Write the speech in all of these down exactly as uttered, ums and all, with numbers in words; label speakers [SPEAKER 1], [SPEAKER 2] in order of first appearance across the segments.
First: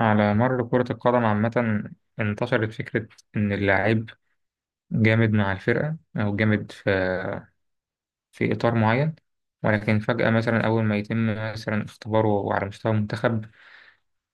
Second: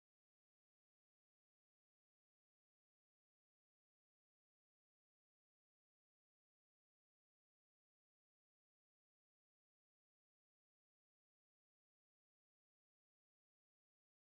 [SPEAKER 1] على مر كرة القدم عامة انتشرت فكرة إن اللاعب جامد مع الفرقة، أو جامد في في إطار معين. ولكن فجأة مثلا أول ما يتم مثلا اختباره على مستوى المنتخب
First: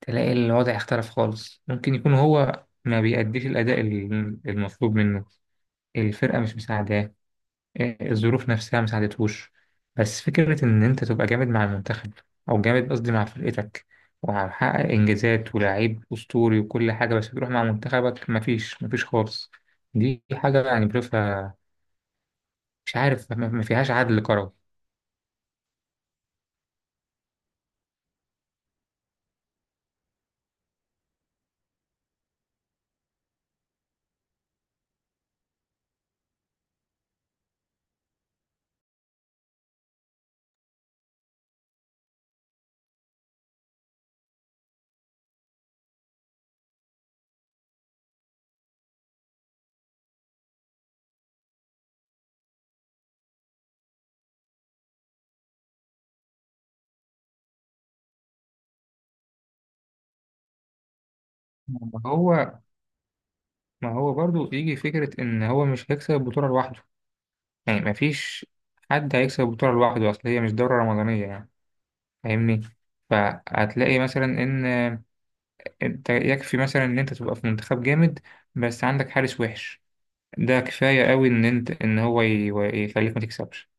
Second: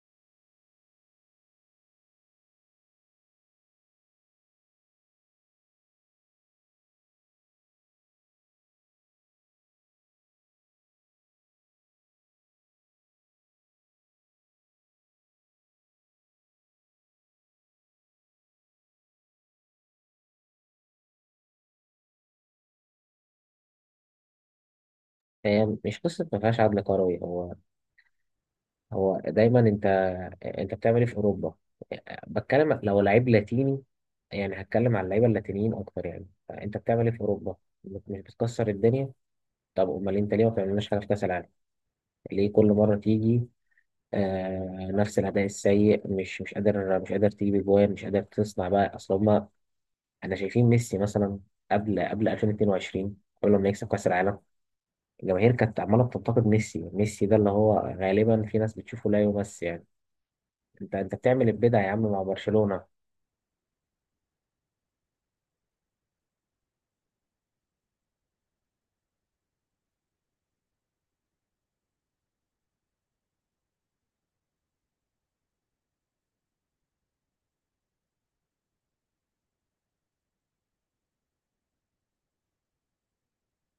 [SPEAKER 1] تلاقي الوضع اختلف خالص. ممكن يكون هو ما بيأديش الأداء ال- المطلوب منه، الفرقة مش مساعداه، إيه، الظروف نفسها ما ساعدتهوش. بس فكرة إن أنت تبقى جامد مع المنتخب، أو جامد قصدي مع فرقتك، وهحقق إنجازات ولاعيب أسطوري وكل حاجة، بس تروح مع منتخبك مفيش مفيش خالص. دي حاجة يعني بشوفها، مش عارف ما ما فيهاش عدل كروي.
[SPEAKER 2] هي مش قصة ما فيهاش عدل كروي. هو هو دايما انت انت بتعمل ايه في اوروبا؟ بتكلم لو لعيب لاتيني، يعني هتكلم على اللعيبه اللاتينيين اكتر. يعني انت بتعمل ايه في اوروبا؟ مش بتكسر الدنيا. طب امال انت ليه ما بتعملناش حاجه في كاس العالم؟ ليه كل مره تيجي آه نفس الاداء السيء، مش مش قادر مش قادر تجيب اجوان، مش قادر تصنع بقى؟ اصل هما انا شايفين ميسي مثلا، قبل قبل ألفين واتنين وعشرين، قبل ما يكسب كاس العالم، الجماهير كانت عماله بتنتقد ميسي. ميسي ده اللي هو غالبا في ناس بتشوفه لا يمس يعني. انت انت بتعمل البدع يا
[SPEAKER 1] ما
[SPEAKER 2] عم مع
[SPEAKER 1] هو
[SPEAKER 2] برشلونه.
[SPEAKER 1] ما هو برضو يجي فكرة إن هو مش هيكسب البطولة لوحده، يعني مفيش حد هيكسب البطولة لوحده، أصل هي مش دورة رمضانية يعني. فاهمني؟ فهتلاقي مثلا إن انت يكفي مثلا ان انت تبقى في منتخب جامد بس عندك حارس وحش. ده كفاية قوي ان انت ان هو ي- يخليك ما تكسبش.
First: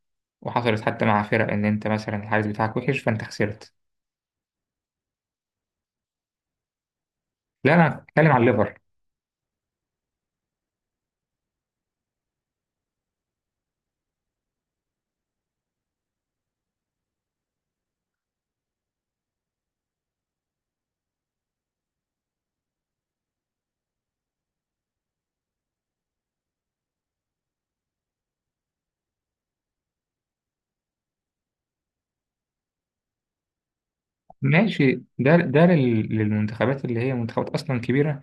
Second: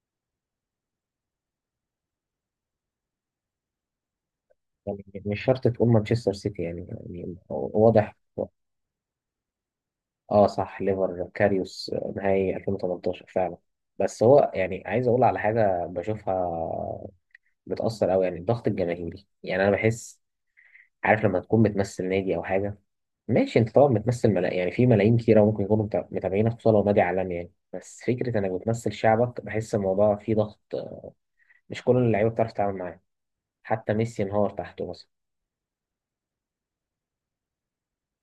[SPEAKER 1] وحصلت حتى مع فرق، ان انت مثلا الحارس بتاعك وحش فانت خسرت.
[SPEAKER 2] يعني مش شرط تقول مانشستر سيتي، يعني, يعني
[SPEAKER 1] لا، انا
[SPEAKER 2] واضح.
[SPEAKER 1] بتكلم على الليفر.
[SPEAKER 2] اه، صح، ليفر كاريوس نهائي ألفين وتمنتاشر فعلا. بس هو يعني عايز اقول على حاجه بشوفها، بتاثر قوي، يعني الضغط الجماهيري، يعني انا بحس. عارف لما تكون بتمثل نادي او حاجه، ماشي، انت طبعا بتمثل ملا... يعني في ملايين كتيرة ممكن يكونوا متع- متابعينك، خصوصا لو نادي عالمي يعني. بس فكرة انك بتمثل شعبك، بحس الموضوع فيه ضغط. مش كل اللعيبة بتعرف تتعامل معاه. حتى ميسي انهار تحته
[SPEAKER 1] ماشي،
[SPEAKER 2] مثلا.
[SPEAKER 1] ده ده لل- للمنتخبات اللي هي منتخبات اصلا كبيرة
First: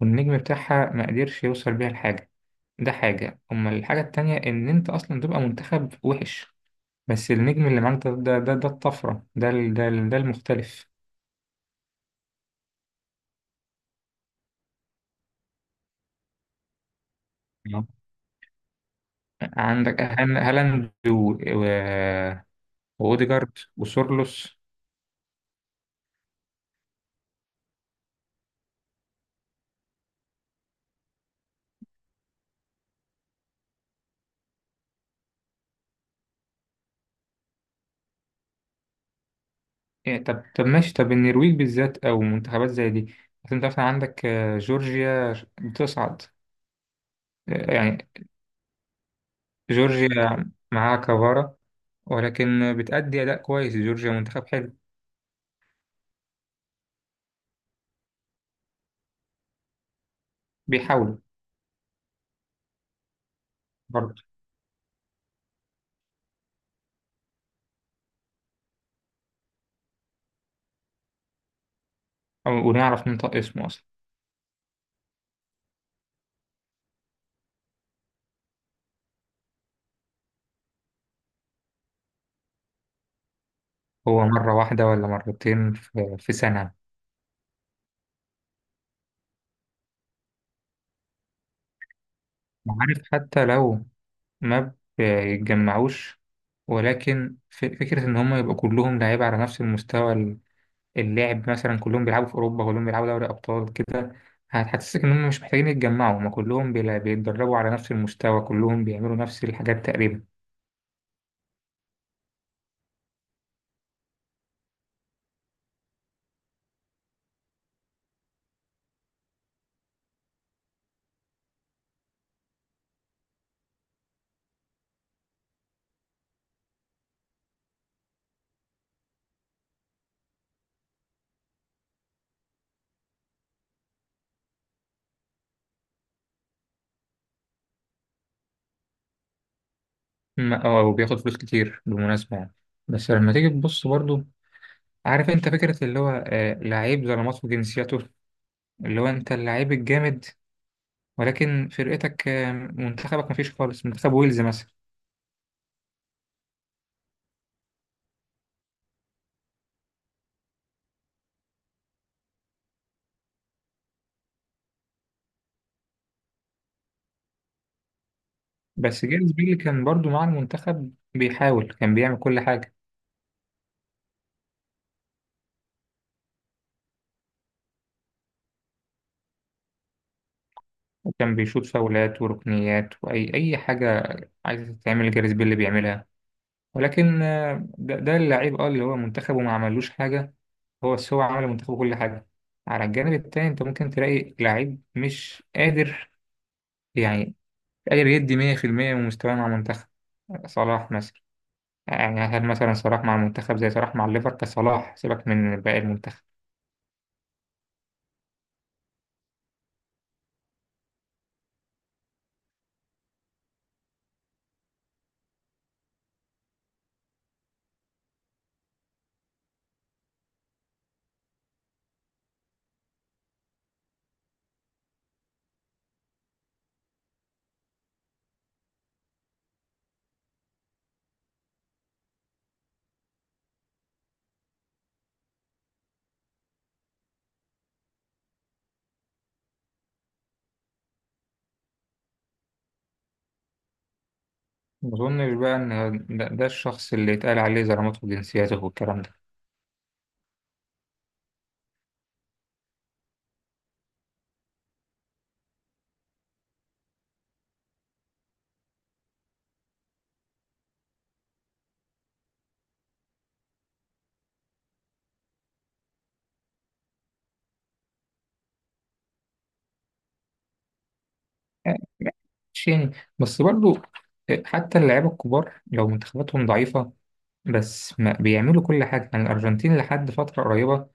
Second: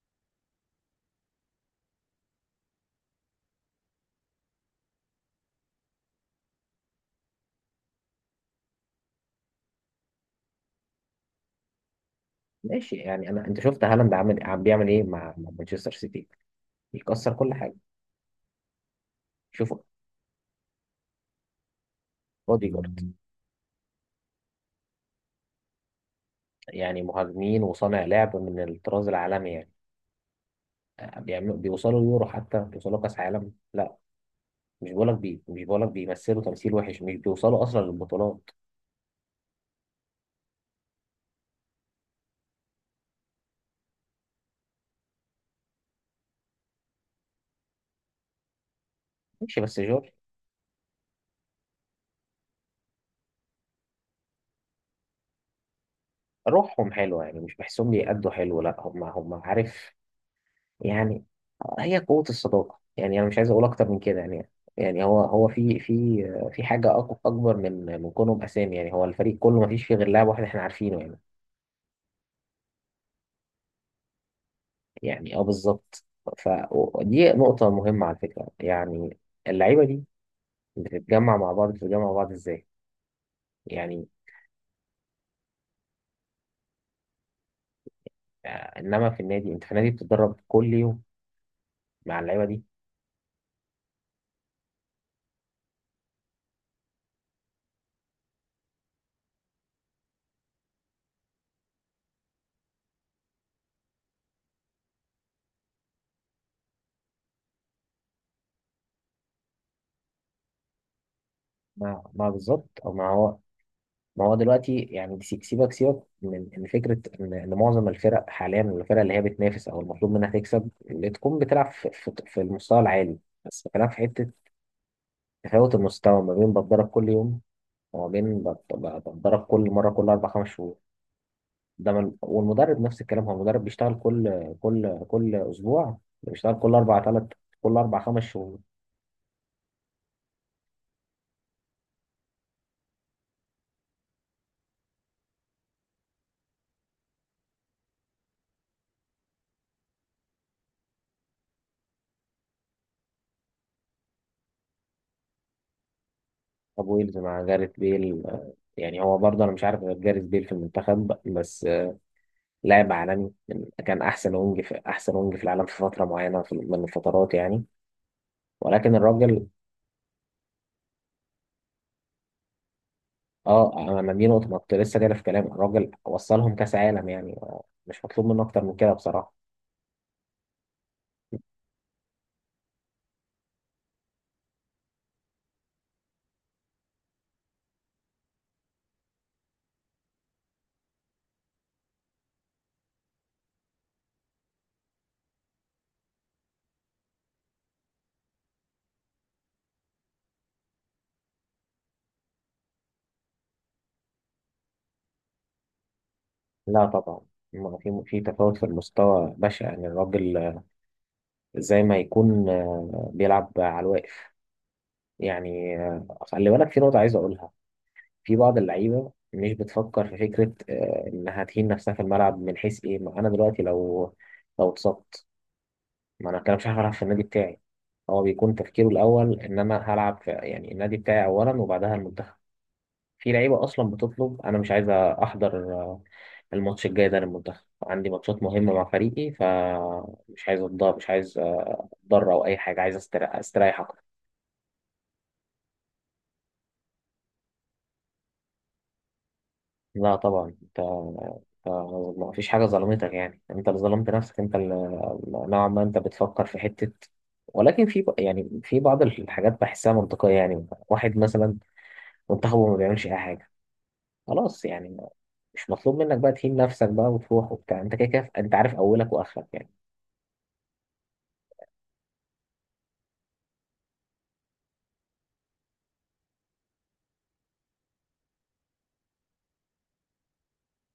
[SPEAKER 1] والنجم بتاعها ما قدرش يوصل بيها لحاجة. ده حاجة. أما الحاجة التانية إن أنت أصلا تبقى منتخب وحش بس النجم اللي معاك ده ده ده, ده الطفرة، ده ال- ده ال- ده المختلف.
[SPEAKER 2] ماشي، يعني انا انت شفت هالاند عامل عم بيعمل ايه مع مع مانشستر سيتي؟ بيكسر كل حاجة. شوف،
[SPEAKER 1] عندك هان- هالاند و- و-
[SPEAKER 2] بودي جارد،
[SPEAKER 1] واوديجارد وسورلوس.
[SPEAKER 2] يعني مهاجمين وصانع لعب من الطراز العالمي. يعني آه، بيعملوا بيوصلوا يورو، حتى بيوصلوا كاس عالم؟ لا. مش بقولك بي مش بقولك بيمثلوا تمثيل وحش، مش بيوصلوا اصلا للبطولات.
[SPEAKER 1] إيه طب طب ماشي، طب النرويج بالذات او منتخبات زي دي. أصل انت مثلا عندك آه، جورجيا بتصعد، آه، يعني
[SPEAKER 2] ماشي بس جورج
[SPEAKER 1] جورجيا معاها كفارة، ولكن بتأدي أداء كويس. جورجيا منتخب حلو،
[SPEAKER 2] روحهم حلوة، يعني مش بحسهم بيأدوا حلو. لا، هم هم عارف
[SPEAKER 1] بيحاولوا.
[SPEAKER 2] يعني. هي قوة الصداقة يعني. أنا مش عايز أقول أكتر من كده
[SPEAKER 1] برضه
[SPEAKER 2] يعني. يعني هو هو في في في حاجة أق- أكبر من من كونهم أسامي. يعني هو الفريق كله ما فيش فيه غير لاعب واحد إحنا عارفينه يعني.
[SPEAKER 1] أو- ونعرف ننطق اسمه أصلا.
[SPEAKER 2] يعني أه، بالظبط. فدي نقطة مهمة على فكرة، يعني اللعيبة دي بتتجمع مع بعض بتتجمع مع بعض إزاي يعني؟
[SPEAKER 1] هو مرة واحدة ولا مرتين في في سنة.
[SPEAKER 2] آه، إنما في النادي أنت في النادي بتتدرب كل يوم مع اللعيبة دي.
[SPEAKER 1] عارف، حتى لو ما بيتجمعوش، ولكن ف- فكرة إن هم يبقوا كلهم لعيبة على نفس المستوى. اللعب مثلا كلهم بيلعبوا في أوروبا، كلهم بيلعبوا دوري أبطال كده، هتحسسك إن هم مش محتاجين يتجمعوا. هم كلهم بيلا- بيتدربوا على نفس المستوى، كلهم بيعملوا نفس الحاجات تقريبا.
[SPEAKER 2] مع مع بالظبط، أو مع. ما هو دلوقتي يعني سي- سيبك سيبك من من فكره ان إن معظم الفرق حاليا، الفرق اللي هي بتنافس او المطلوب منها تكسب، اللي تكون بتلعب في في- في المستوى العالي، بس بتلعب في حته. تفاوت المستوى ما بين بتدرب كل يوم، وما بين بت- ب- بتدرب كل مره، كل اربع خمس شهور. ده من، والمدرب نفس الكلام، هو المدرب بيشتغل كل كل كل اسبوع، بيشتغل كل اربع ثلاث كل اربع خمس شهور.
[SPEAKER 1] ما- أو أو بياخد فلوس كتير بالمناسبة يعني. بس لما تيجي تبص برضو، عارف أنت فكرة اللي هو آه، لعيب ظلمات في جنسيته، اللي هو أنت اللعيب الجامد، ولكن فرقتك آه، منتخبك مفيش خالص. منتخب ويلز مثلا.
[SPEAKER 2] طب ويلز مع جاريث بيل، آه، يعني هو برضه انا مش عارف غير جاريث بيل في المنتخب بس. لاعب عالمي من- كان احسن وينج في احسن وينج في العالم في فتره معينه، في- من الفترات يعني. ولكن
[SPEAKER 1] بس جيمس
[SPEAKER 2] الراجل
[SPEAKER 1] بيلي كان برضو مع المنتخب بيحاول، كان بيعمل كل حاجة،
[SPEAKER 2] اه انا دي نقطه ما كنت لسه جاي في كلام الراجل، وصلهم كاس عالم يعني، آه، مش مطلوب منه اكتر من كده بصراحه.
[SPEAKER 1] وكان بيشوط فاولات وركنيات وأي أي حاجة عايزة تتعمل جيمس بيلي بيعملها. ولكن آه، ده, ده اللعيب اه اللي هو منتخبه ما عملوش حاجة. هو بس هو عمل منتخبه كل حاجة. على الجانب التاني انت ممكن تلاقي لعيب مش قادر، يعني قادر يدي مية في المية من مستواه مع منتخب. صلاح مثلا، يعني هل مثلا صلاح مع المنتخب زي صلاح مع الليفر كصلاح؟ سيبك من باقي المنتخب.
[SPEAKER 2] لا طبعا، ما في في تفاوت في المستوى بشع، يعني الراجل آه، زي ما يكون آه، بيلعب على الواقف. يعني آه، خلي بالك في نقطه عايز اقولها، في بعض اللعيبه مش بتفكر في فكره آه، انها تهين نفسها في الملعب، من حيث ايه؟ ما انا دلوقتي لو لو اتصبت، ما انا كده مش عارف العب في النادي بتاعي. هو بيكون تفكيره الاول ان انا هلعب في، يعني النادي بتاعي اولا وبعدها المنتخب. في لعيبه اصلا بتطلب انا مش عايز احضر آه، الماتش الجاي ده للمنتخب، عندي ماتشات مهمه مع فريقي، فمش عايز اتضرر، مش عايز آه، اتضرر او اي حاجه، عايز استريح استريح اكتر.
[SPEAKER 1] ما أظنش بقى إن ده, ده الشخص اللي يتقال عليه زلمته وجنسيته والكلام ده.
[SPEAKER 2] لا طبعا انت أنت ما فيش حاجه ظلمتك، يعني انت اللي ظلمت نفسك، انت اللي نوعا ما انت بتفكر في حته. ولكن في يعني في بعض الحاجات بحسها منطقيه، يعني واحد مثلا منتخبه ما بيعملش اي حاجه، خلاص يعني، ما- مش مطلوب منك بقى تهين نفسك بقى وتروح وبتاع، انت كده كده انت عارف اولك واخرك يعني.
[SPEAKER 1] يعني ماشي يعني، بس برضو آه، حتى اللعيبة الكبار لو منتخباتهم ضعيفة بس ما بيعملوا كل حاجة. يعني الأرجنتين لحد فترة قريبة،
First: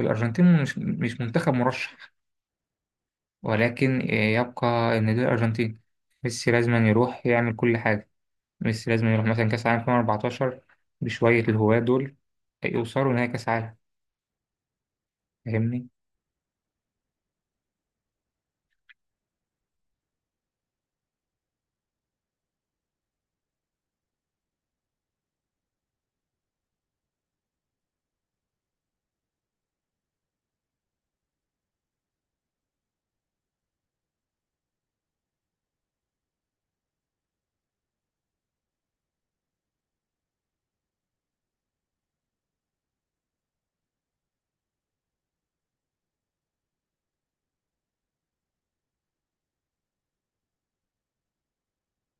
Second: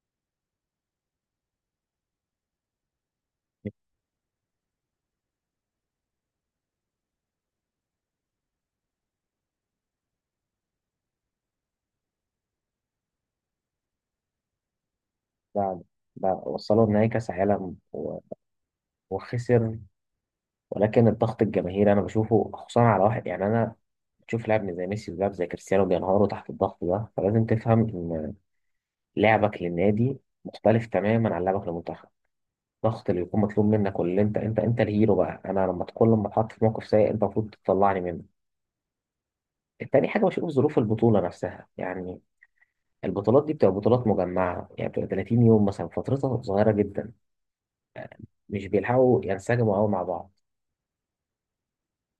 [SPEAKER 1] الأرجنتين مش مش منتخب مرشح، ولكن آه، يبقى إن دي الأرجنتين، ميسي لازم يروح يعمل كل حاجة. ميسي لازم يروح مثلا كأس العالم ألفين وأربعتاشر بشوية الهواة دول آه، يوصلوا نهائي كأس عالم.
[SPEAKER 2] ده
[SPEAKER 1] فاهمني؟
[SPEAKER 2] ده وصلوا نهائي كاس عالم و- وخسر. ولكن الضغط الجماهيري انا بشوفه خصوصا على واحد، يعني انا بشوف لاعب زي ميسي ولاعب زي كريستيانو بينهاروا تحت الضغط ده. فلازم تفهم ان لعبك للنادي مختلف تماما عن لعبك للمنتخب. الضغط اللي يكون مطلوب منك، واللي انت انت انت الهيرو بقى، انا لما تكون لما اتحط في موقف سيء انت المفروض تطلعني منه. تاني حاجة بشوف ظروف البطولة نفسها، يعني البطولات دي بتبقى بطولات مجمعة، يعني بتبقى تلاتين يوم مثلا، فترتها صغيرة جدا، مش بيلحقوا ينسجموا قوي مع بعض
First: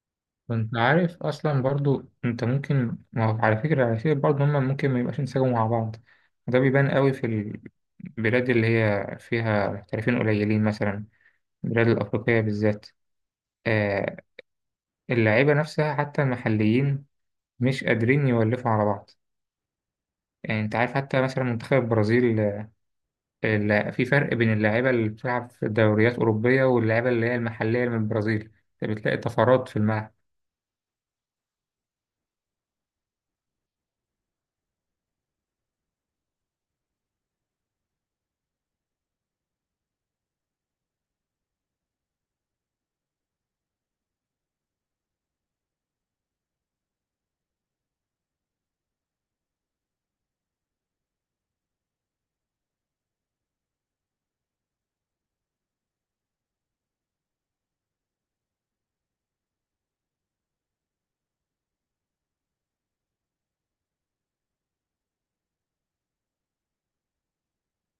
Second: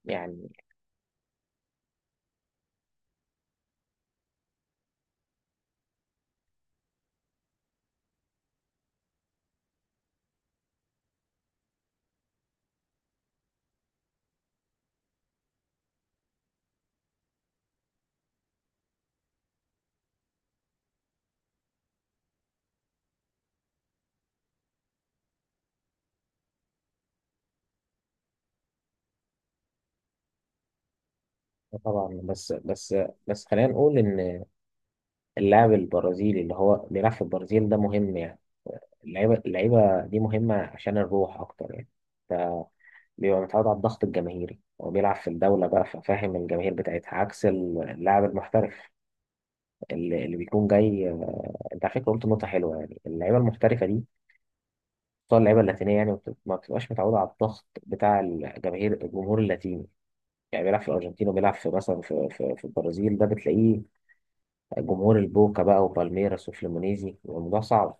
[SPEAKER 2] يعني.
[SPEAKER 1] وانت عارف اصلا برضو انت ممكن، ما هو على فكره على فكره برضو هما ممكن ما يبقاش انسجموا مع بعض. وده بيبان قوي في البلاد اللي هي فيها محترفين قليلين، مثلا البلاد الافريقيه بالذات. آه اللعيبه نفسها حتى المحليين مش قادرين يولفوا على بعض. يعني انت عارف حتى مثلا منتخب البرازيل، آه، ال- في فرق بين اللعيبه اللي بتلعب في دوريات اوروبيه واللعيبه اللي هي المحليه من البرازيل، انت بتلاقي طفرات في الملعب.
[SPEAKER 2] آه، طبعا. بس بس بس خلينا نقول إن اللاعب البرازيلي اللي هو بيلعب في البرازيل ده مهم، يعني اللعيبة اللعيبة دي مهمة عشان الروح أكتر، يعني بيبقى متعود على الضغط الجماهيري، هو بيلعب في الدولة بقى، ففاهم الجماهير بتاعتها، عكس اللاعب المحترف اللي, اللي بيكون جاي آه، انت على فكرة قلت نقطة حلوة، يعني اللعيبة المحترفة دي، خصوصا اللعيبه اللاتينيه، يعني ما بت- ما بتبقاش متعوده على الضغط بتاع الجماهير، الجمهور اللاتيني. يعني بيلعب في الارجنتين، وبيلعب في مثلا، في في, في البرازيل، ده بتلاقيه جمهور البوكا بقى، وبالميراس، وفليمونيزي، بيبقى الموضوع صعب.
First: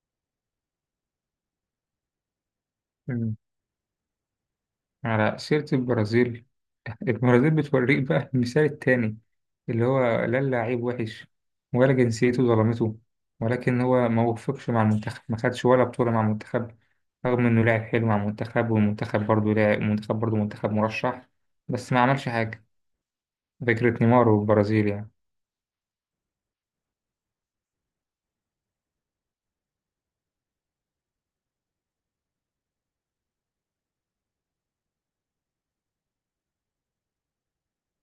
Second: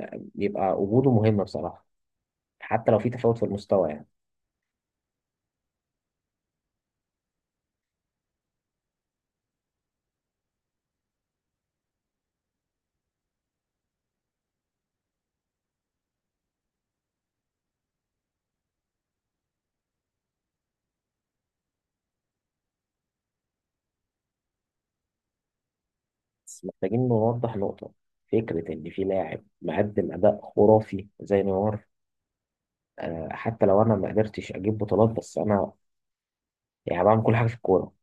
[SPEAKER 2] فبيبقى وجوده مهم بصراحه، حتى لو في
[SPEAKER 1] مم.
[SPEAKER 2] تفاوت في المستوى يعني.
[SPEAKER 1] على سيره البرازيل، البرازيل بتوريك بقى المثال التاني، اللي هو لا اللاعب وحش ولا جنسيته ظلمته، ولكن هو ما وفقش مع المنتخب، ما خدش ولا بطولة مع المنتخب رغم إنه لاعب حلو مع المنتخب. والمنتخب برضه لاعب، المنتخب برضه منتخب مرشح بس ما عملش حاجة. فكرة نيمار والبرازيل يعني.
[SPEAKER 2] بس محتاجين نوضح نقطه، فكره ان في لاعب مقدم اداء خرافي زي نيمار، آه، حتى لو انا ما قدرتش اجيب بطولات، بس انا يعني بعمل كل حاجه في الكوره.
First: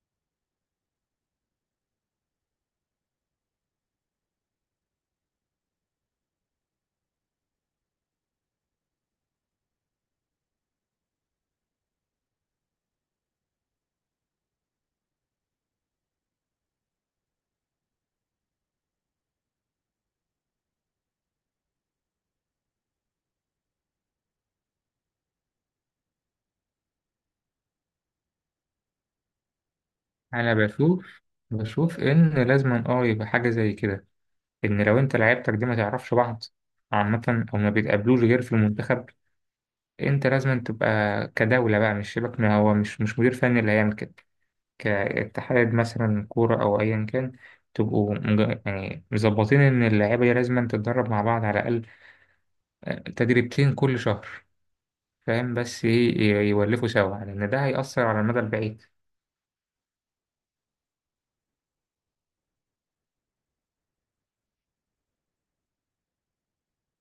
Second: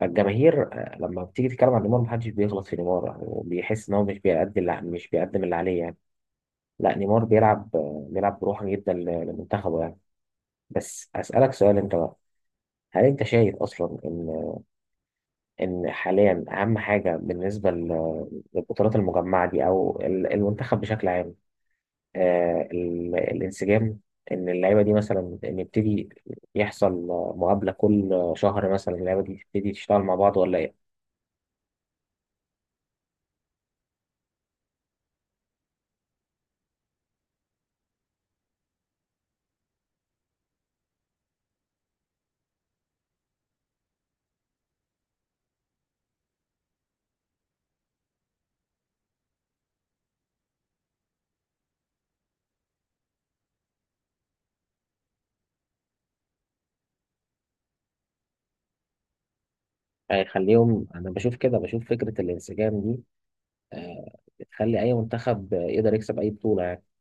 [SPEAKER 2] فالجماهير آه، لما بتيجي تتكلم عن نيمار، محدش بيغلط في نيمار، يعني وبيحس ان هو مش بيقدم اللي مش بيقدم اللي عليه يعني. لا، نيمار بيلعب آه، بيلعب بروح جدا ل- لمنتخبه يعني. بس اسالك سؤال انت بقى، هل انت شايف اصلا ان ان حاليا اهم حاجه بالنسبه ل- للبطولات المجمعه دي، او ال- المنتخب بشكل عام، آه ال- الانسجام؟ ان اللعيبه دي مثلا ان يبتدي يحصل آه، مقابله كل شهر مثلا، اللعيبه دي تبتدي تشتغل مع بعض
[SPEAKER 1] أنا
[SPEAKER 2] ولا؟
[SPEAKER 1] بشوف، بشوف إن لازم أه يبقى حاجة زي كده. إن لو أنت لعيبتك دي ما تعرفش بعض عامة، أو ما بيتقابلوش غير في المنتخب، انت لازم تبقى كدولة بقى. مش شبك، ما هو مش مش مدير فني اللي هيعمل كده. كاتحاد مثلا كورة او ايا كان، تبقوا مج- يعني مظبطين ان اللعيبة دي لازم تتدرب مع بعض على الاقل آه، تدريبتين كل شهر. فاهم؟ بس ي- ي- يولفوا سوا لان ده هيأثر على المدى البعيد.
[SPEAKER 2] هيخليهم، انا بشوف كده، بشوف فكره الانسجام دي آه، بتخلي اي منتخب آه، يقدر يكسب اي بطوله.